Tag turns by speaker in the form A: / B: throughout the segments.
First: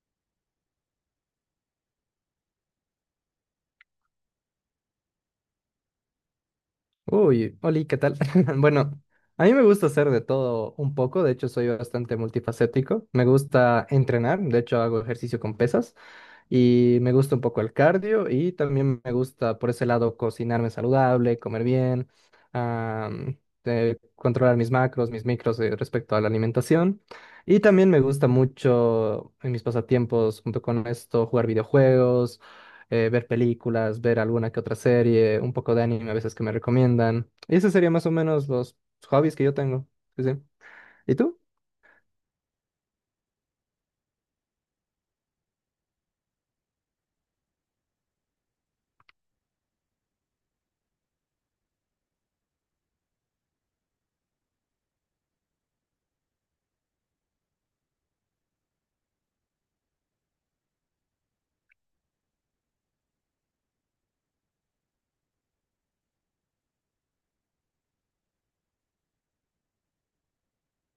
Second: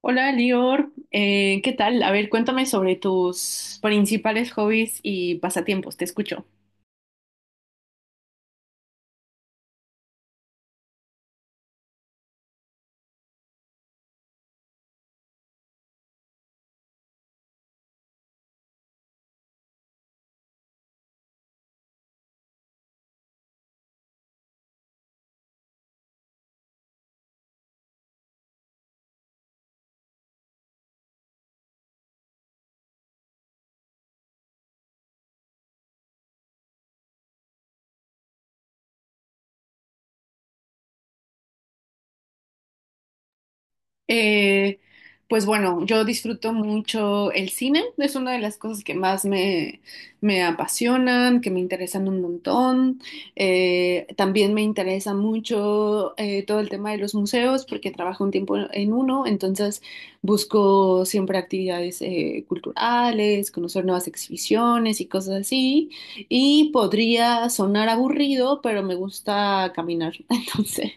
A: Hola, Lior. ¿Qué tal? A ver, cuéntame sobre tus principales hobbies y pasatiempos. Te escucho.
B: Uy, Oli, ¿qué tal? Bueno, a mí me gusta hacer de todo un poco, de hecho soy bastante multifacético. Me gusta entrenar, de hecho hago ejercicio con pesas. Y me gusta un poco el cardio y también me gusta por ese lado cocinarme saludable, comer bien, am, controlar mis macros, mis micros, respecto a la alimentación. Y también me gusta mucho en mis pasatiempos, junto con esto, jugar videojuegos, ver películas, ver alguna que otra serie, un poco de anime a veces que me recomiendan. Y ese sería más o menos los hobbies que yo tengo. Sí, sí. ¿Y tú?
A: Eh, pues bueno, yo disfruto mucho el cine, es una de las cosas que más me apasionan, que me interesan un montón. También me interesa mucho todo el tema de los museos, porque trabajo un tiempo en uno, entonces busco siempre actividades culturales, conocer nuevas exhibiciones y cosas así. Y podría sonar aburrido, pero me gusta caminar, entonces.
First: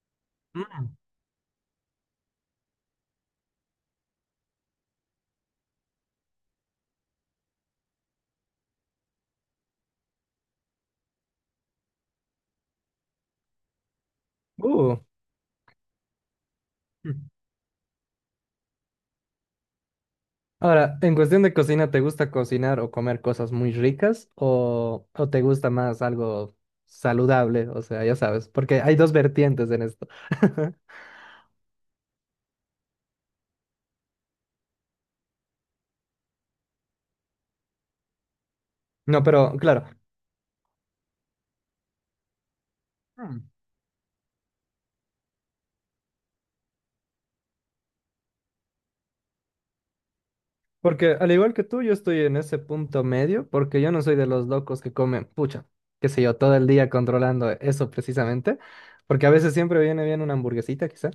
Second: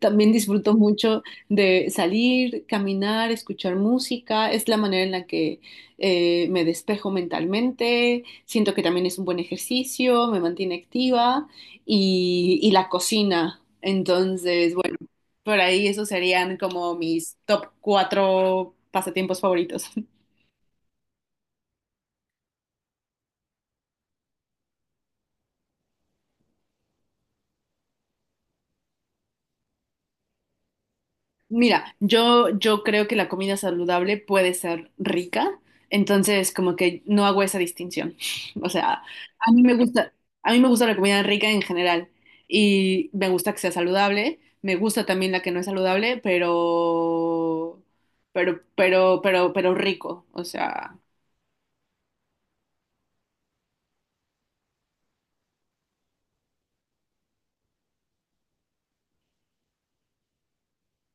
A: También disfruto mucho de salir, caminar, escuchar música. Es la manera en la que me despejo mentalmente. Siento que también es un buen ejercicio, me mantiene activa y la cocina. Entonces, bueno, por ahí esos serían como
B: Uh.
A: mis top cuatro pasatiempos favoritos.
B: Ahora, en cuestión de cocina, ¿te gusta cocinar o comer cosas muy ricas o te gusta más algo saludable? O sea, ya sabes, porque hay dos vertientes en esto.
A: Mira, yo creo que la comida saludable puede ser rica, entonces como que no hago esa distinción. O sea,
B: No,
A: a
B: pero
A: mí me
B: claro,
A: gusta, a mí me gusta la comida rica en general y me
B: Hmm.
A: gusta que sea saludable, me gusta también la que no es saludable, pero rico, o sea.
B: Porque al igual que tú, yo estoy en ese punto medio, porque yo no soy de los locos que comen, pucha, qué sé yo, todo el día controlando eso precisamente, porque a veces siempre viene bien una hamburguesita, quizá,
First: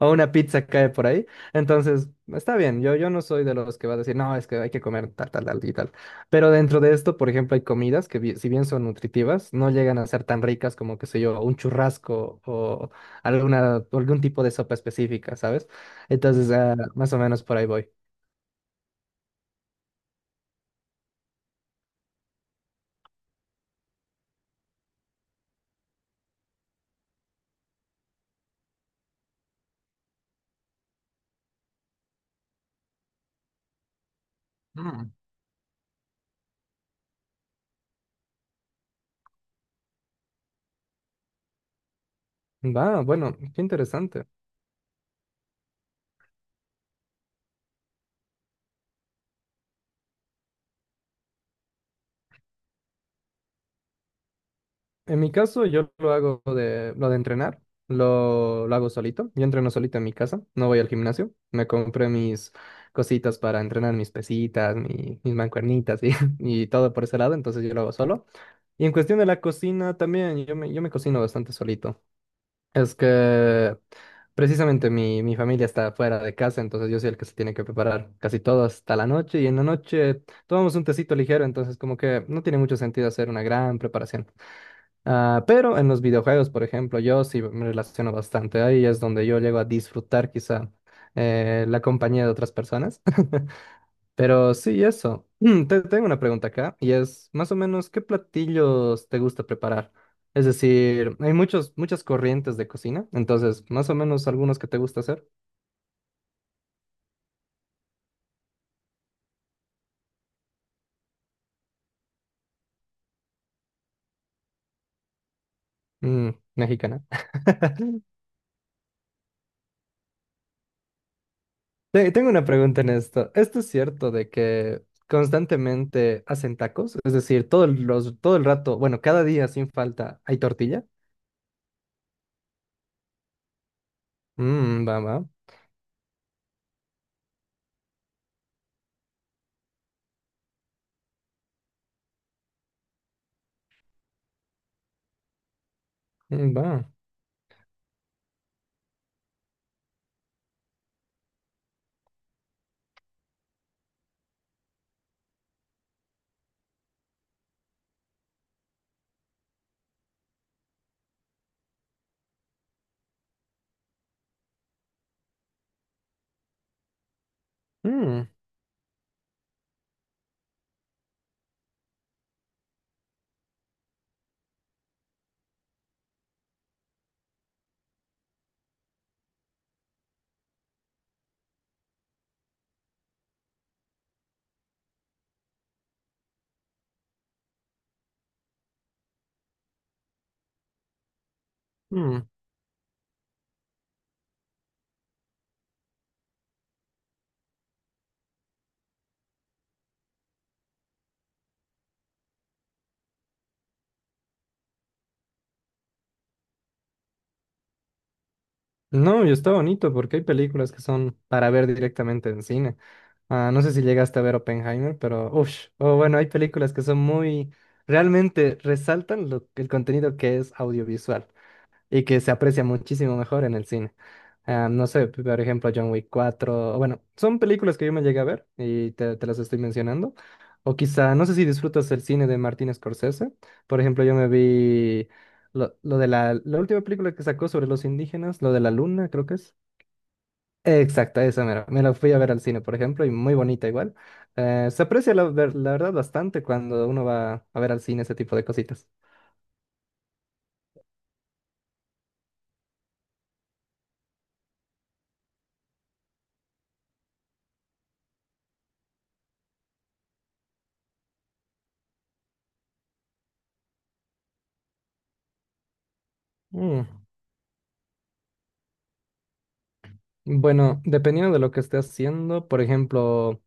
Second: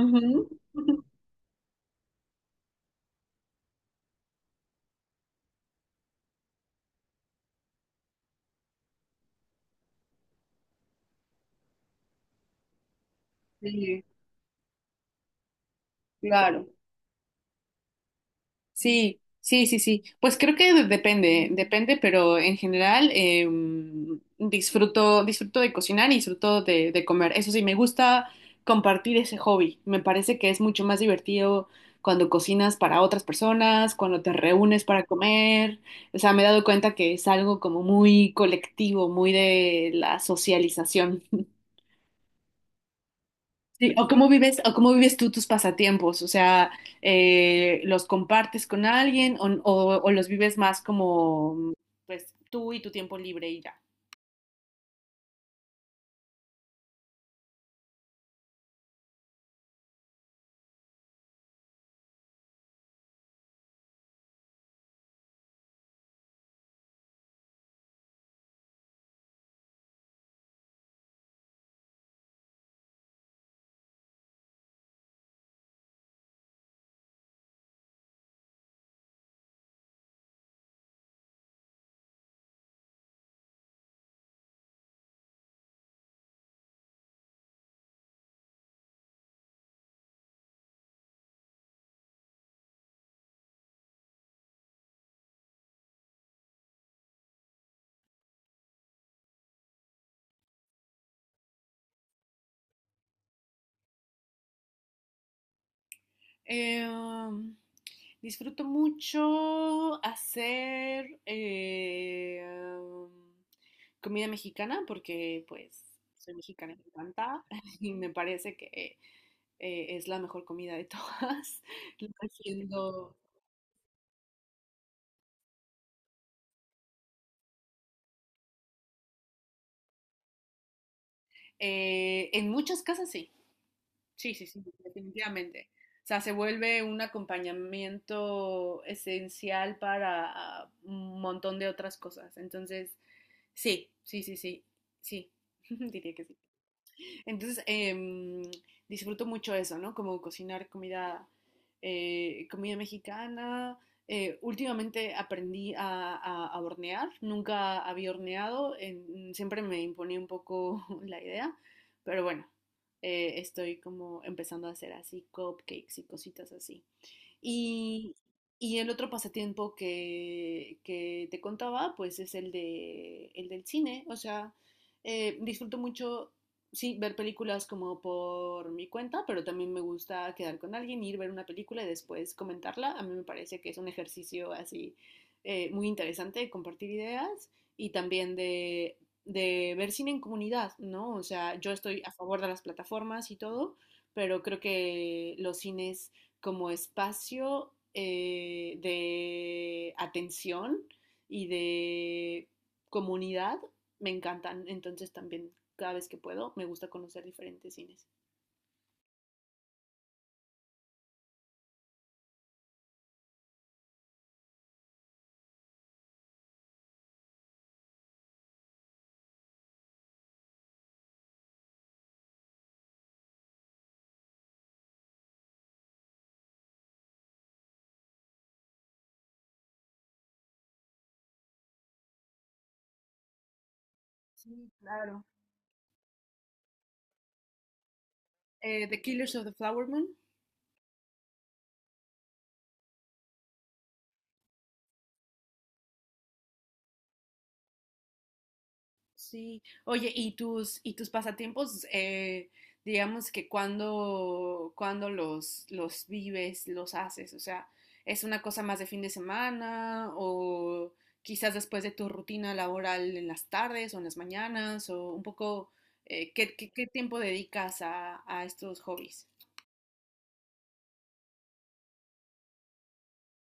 B: o una pizza cae por ahí. Entonces, está bien, yo no soy de los que va a decir, no, es que hay que comer tal, tal, tal y tal. Pero dentro de esto, por ejemplo, hay comidas que si bien son nutritivas, no llegan a ser tan ricas como, qué sé yo, un churrasco o
A: Sí,
B: algún tipo de sopa específica, ¿sabes? Entonces,
A: claro.
B: ah, más o menos por ahí voy.
A: Sí, sí, sí, sí. Pues creo que depende, depende, pero en general disfruto, disfruto de cocinar y disfruto de comer. Eso sí, me gusta compartir ese hobby. Me parece que es mucho más divertido cuando cocinas para otras personas, cuando te reúnes para
B: Mm.
A: comer. O sea, me he dado cuenta que es algo como muy colectivo, muy de la socialización.
B: Va, bueno, qué
A: Sí,
B: interesante.
A: o cómo vives tú tus pasatiempos, o sea, ¿los compartes con alguien o los vives más como, pues, tú y tu tiempo libre y ya?
B: En mi caso, yo lo hago de lo de entrenar, lo hago solito. Yo entreno solito en mi casa, no voy al gimnasio. Me compré mis cositas para entrenar, mis pesitas, mis mancuernitas y, y todo por ese lado, entonces yo lo hago solo. Y en cuestión de la cocina también, yo me cocino bastante solito. Es que precisamente mi familia está fuera de casa, entonces yo soy el que se tiene que preparar casi todo hasta la noche y en la noche tomamos un tecito ligero, entonces como que no tiene mucho sentido hacer una gran preparación. Ah, pero en los videojuegos, por ejemplo, yo sí me relaciono bastante. Ahí es donde yo llego a disfrutar quizá la compañía de otras personas. Pero sí, eso. Te tengo una pregunta acá y es más o menos ¿qué platillos te gusta preparar? Es decir, muchas corrientes de cocina, entonces más o menos algunos que te gusta hacer.
A: Eh, Disfruto mucho hacer comida mexicana porque, pues,
B: Mm,
A: soy mexicana, me
B: mexicana.
A: encanta y me parece que es la mejor comida de todas. Lo
B: Tengo una pregunta en
A: haciendo,
B: esto. ¿Esto es cierto de que constantemente hacen tacos? Es decir, todo el rato, bueno, cada día sin falta, ¿hay tortilla?
A: en muchas casas sí. Sí, sí, sí,
B: Mmm, va, va,
A: definitivamente. O sea, se vuelve un acompañamiento esencial para ah, un montón de otras cosas. Entonces, sí, sí, sí, sí, sí, diría que sí.
B: mm, va.
A: Entonces, disfruto mucho eso, ¿no? Como cocinar comida, comida mexicana. Últimamente aprendí a hornear, nunca había horneado, siempre me imponía un poco la idea, pero bueno, estoy como empezando a hacer así cupcakes y cositas así. Y,
B: Mm,
A: y el otro pasatiempo que te contaba, pues es el el del cine. O sea, disfruto mucho, sí, ver películas como por mi cuenta, pero también me gusta quedar con alguien, ir a ver una película y después comentarla. A mí me parece que es un ejercicio así muy interesante de compartir ideas y también de ver cine en comunidad, ¿no? O sea, yo estoy a
B: mm.
A: favor de las plataformas y todo, pero creo que los cines como espacio de atención y de comunidad me encantan. Entonces también cada vez que puedo me gusta conocer diferentes cines.
B: No, y está bonito porque hay películas que son para ver directamente en cine. Ah, no sé si llegaste a ver Oppenheimer, pero uff, o bueno, hay películas que son muy, realmente resaltan el contenido que es audiovisual, y que se aprecia muchísimo mejor en el cine. Ah, no sé, por ejemplo, John Wick 4, bueno, son películas que yo me llegué a ver y te las estoy mencionando. O quizá, no sé si disfrutas el cine de Martin Scorsese. Por ejemplo, yo me
A: Sí,
B: vi
A: claro.
B: la última película que sacó sobre los indígenas, lo de la
A: The
B: luna, creo
A: Killers
B: que
A: of the
B: es.
A: Flower Moon.
B: Exacto, esa mera. Me la fui a ver al cine, por ejemplo, y muy bonita igual. Se aprecia la, la verdad bastante cuando uno va a ver al cine ese tipo de cositas.
A: Sí. Oye, y tus pasatiempos, digamos que cuando, cuando los vives, los haces? O sea, ¿es una cosa más de fin de semana o quizás después de tu rutina laboral en las tardes o en las mañanas o un poco, qué,
B: Mm.
A: qué tiempo dedicas a estos hobbies?
B: Bueno, dependiendo de lo que esté haciendo, por ejemplo,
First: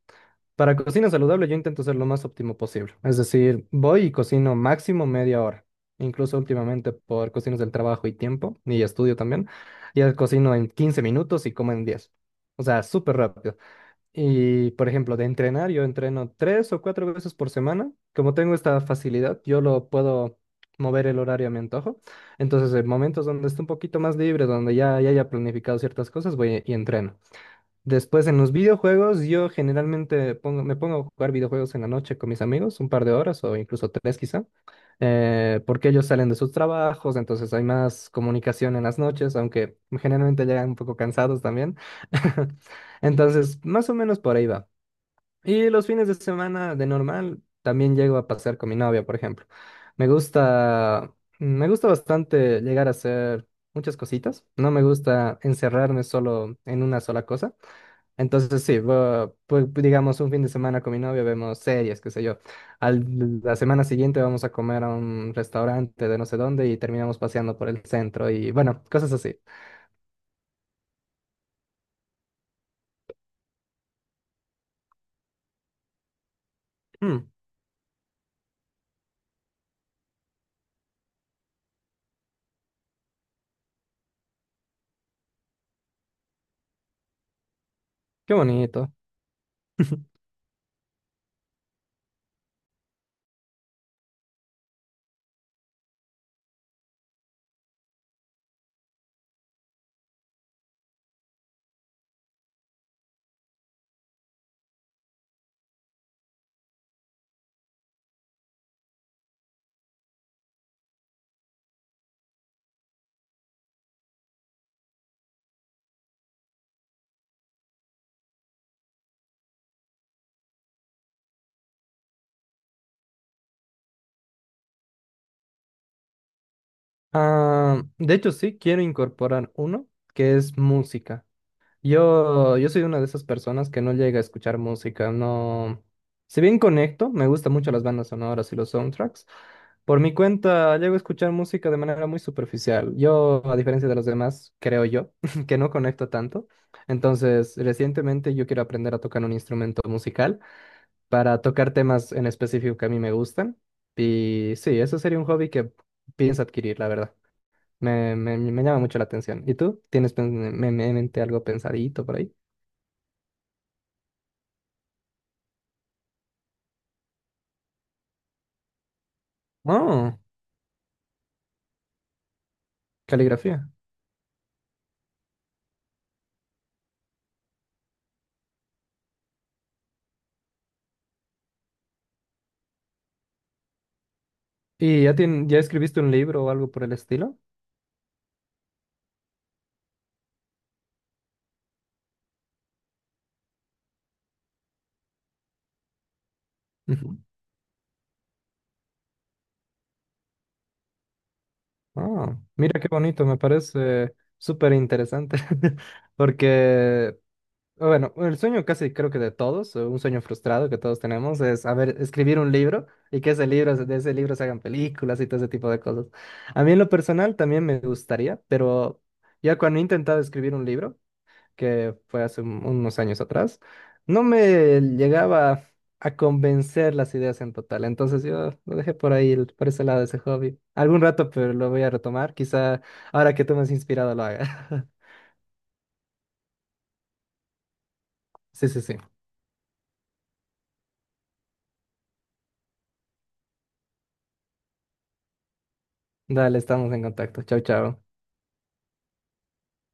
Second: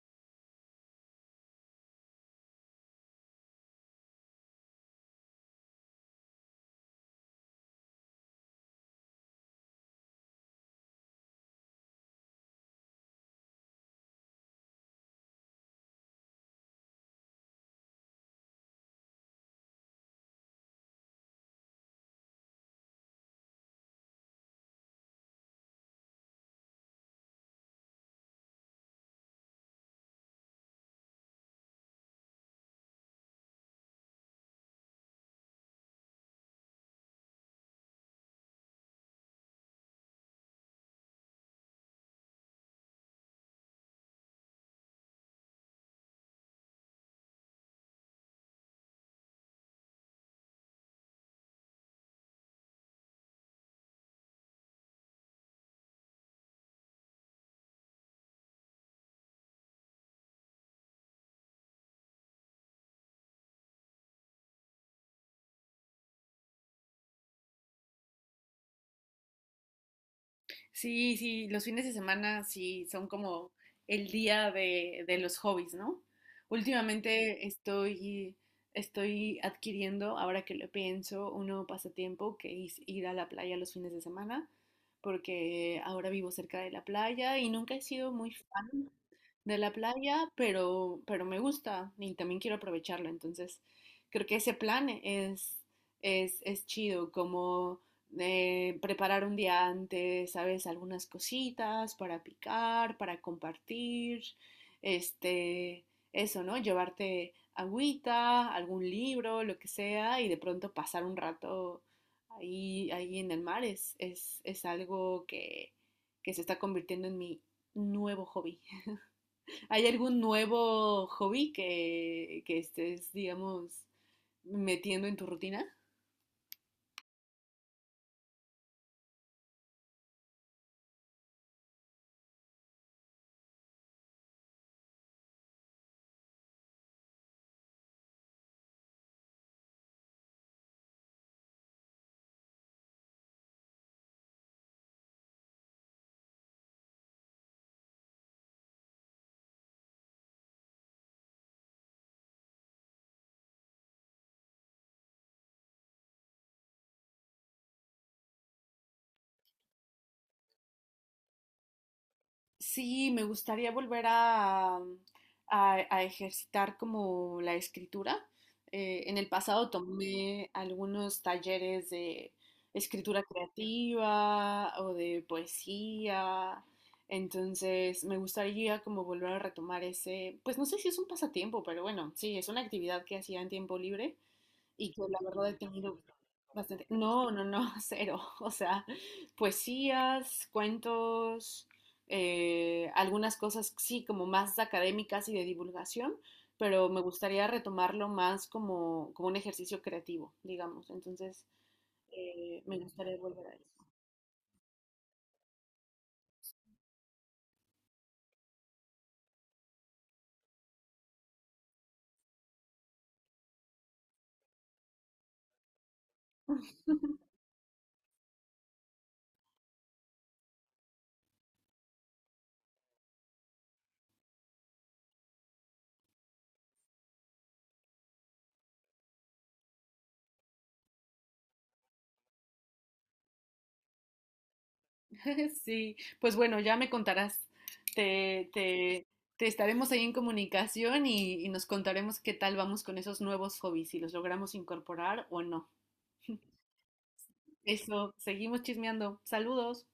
B: para cocina saludable yo intento ser lo más óptimo posible. Es decir, voy y cocino máximo media hora. Incluso últimamente por cuestiones del trabajo y tiempo, y estudio también, ya cocino en 15 minutos y como en 10. O sea, súper rápido. Y, por ejemplo, de entrenar, yo entreno tres o cuatro veces por semana. Como tengo esta facilidad, yo lo puedo mover el horario a mi antojo. Entonces, en momentos donde esté un poquito más libre, donde ya haya planificado ciertas cosas, voy y entreno. Después en los videojuegos, me pongo a jugar videojuegos en la noche con mis amigos, un par de horas o incluso tres quizá, porque ellos salen de sus trabajos, entonces hay más comunicación en las noches, aunque generalmente llegan un poco cansados también. Entonces, más o menos por ahí va. Y los fines de semana de normal también llego a pasar con mi novia, por ejemplo. Me gusta, me gusta bastante llegar a hacer muchas cositas. No me gusta encerrarme solo en una sola cosa. Entonces sí, pues digamos un fin de semana con mi novia vemos series, qué sé yo. La semana siguiente vamos a comer a un restaurante de no sé dónde y terminamos paseando por el centro y bueno, cosas así.
A: Sí, sí, los fines de semana sí son como el día de los hobbies, ¿no?
B: Mm,
A: Últimamente estoy adquiriendo, ahora que lo pienso, un nuevo pasatiempo que es ir a la playa los fines de semana, porque ahora vivo cerca de la playa y nunca he sido muy
B: qué bonito.
A: fan de la playa, pero me gusta y también quiero aprovecharlo. Entonces, creo que ese plan es chido, como preparar un día antes, ¿sabes? Algunas cositas para picar, para compartir, este, eso, ¿no? Llevarte agüita, algún libro, lo que sea, y de pronto pasar un rato ahí, ahí en el mar es algo que se está convirtiendo en mi nuevo hobby. ¿Hay algún nuevo hobby que estés, digamos, metiendo en tu rutina?
B: Ah, de hecho sí, quiero incorporar uno que es música. Yo soy una de esas personas que no llega a escuchar música, no. Si bien conecto, me gustan mucho las bandas sonoras y los soundtracks. Por mi cuenta, llego a escuchar música de manera muy superficial. Yo, a diferencia de los demás, creo yo, que no conecto tanto. Entonces, recientemente yo quiero aprender a tocar un instrumento musical para tocar temas en específico que a mí me gustan. Y sí, eso sería un hobby que pienso adquirir, la verdad. Me llama mucho la atención. ¿Y tú? ¿Tienes en mente algo pensadito por ahí?
A: Sí, me gustaría volver a, mm, a ejercitar como la escritura. En el pasado
B: Oh,
A: tomé algunos talleres de escritura
B: caligrafía.
A: creativa o de poesía. Entonces, me gustaría como volver a retomar ese, pues no sé si es un pasatiempo, pero bueno, sí, es una actividad que hacía en tiempo libre y que
B: ¿Y ya,
A: la verdad he
B: ya
A: tenido
B: escribiste un libro o algo por
A: bastante.
B: el
A: No,
B: estilo?
A: no, no, cero. O sea, poesías, cuentos, algunas cosas, sí, como más académicas y de divulgación, pero me
B: Ujú.
A: gustaría retomarlo más como, como un ejercicio creativo, digamos. Entonces,
B: Oh,
A: me
B: mira qué
A: gustaría
B: bonito, me
A: volver a eso.
B: parece súper interesante. Porque, bueno, el sueño casi creo que de todos, un sueño frustrado que todos tenemos, es, a ver, escribir un libro y que ese libro, de ese libro se hagan películas y todo ese tipo de cosas. A mí en lo personal también me gustaría, pero ya cuando he intentado escribir un libro, que fue hace unos años atrás, no me llegaba a convencer las ideas en total. Entonces yo lo dejé por ahí, por ese lado de ese hobby. Algún rato, pero lo voy a retomar. Quizá ahora que tú me has inspirado lo haga.
A: Sí, pues bueno, ya me contarás. Te,
B: Sí, sí, sí.
A: te, te estaremos ahí en comunicación y nos contaremos qué tal vamos con esos nuevos hobbies, si los logramos incorporar o no.
B: Dale, estamos en contacto. Chau, chau.
A: Eso, seguimos chismeando. Saludos.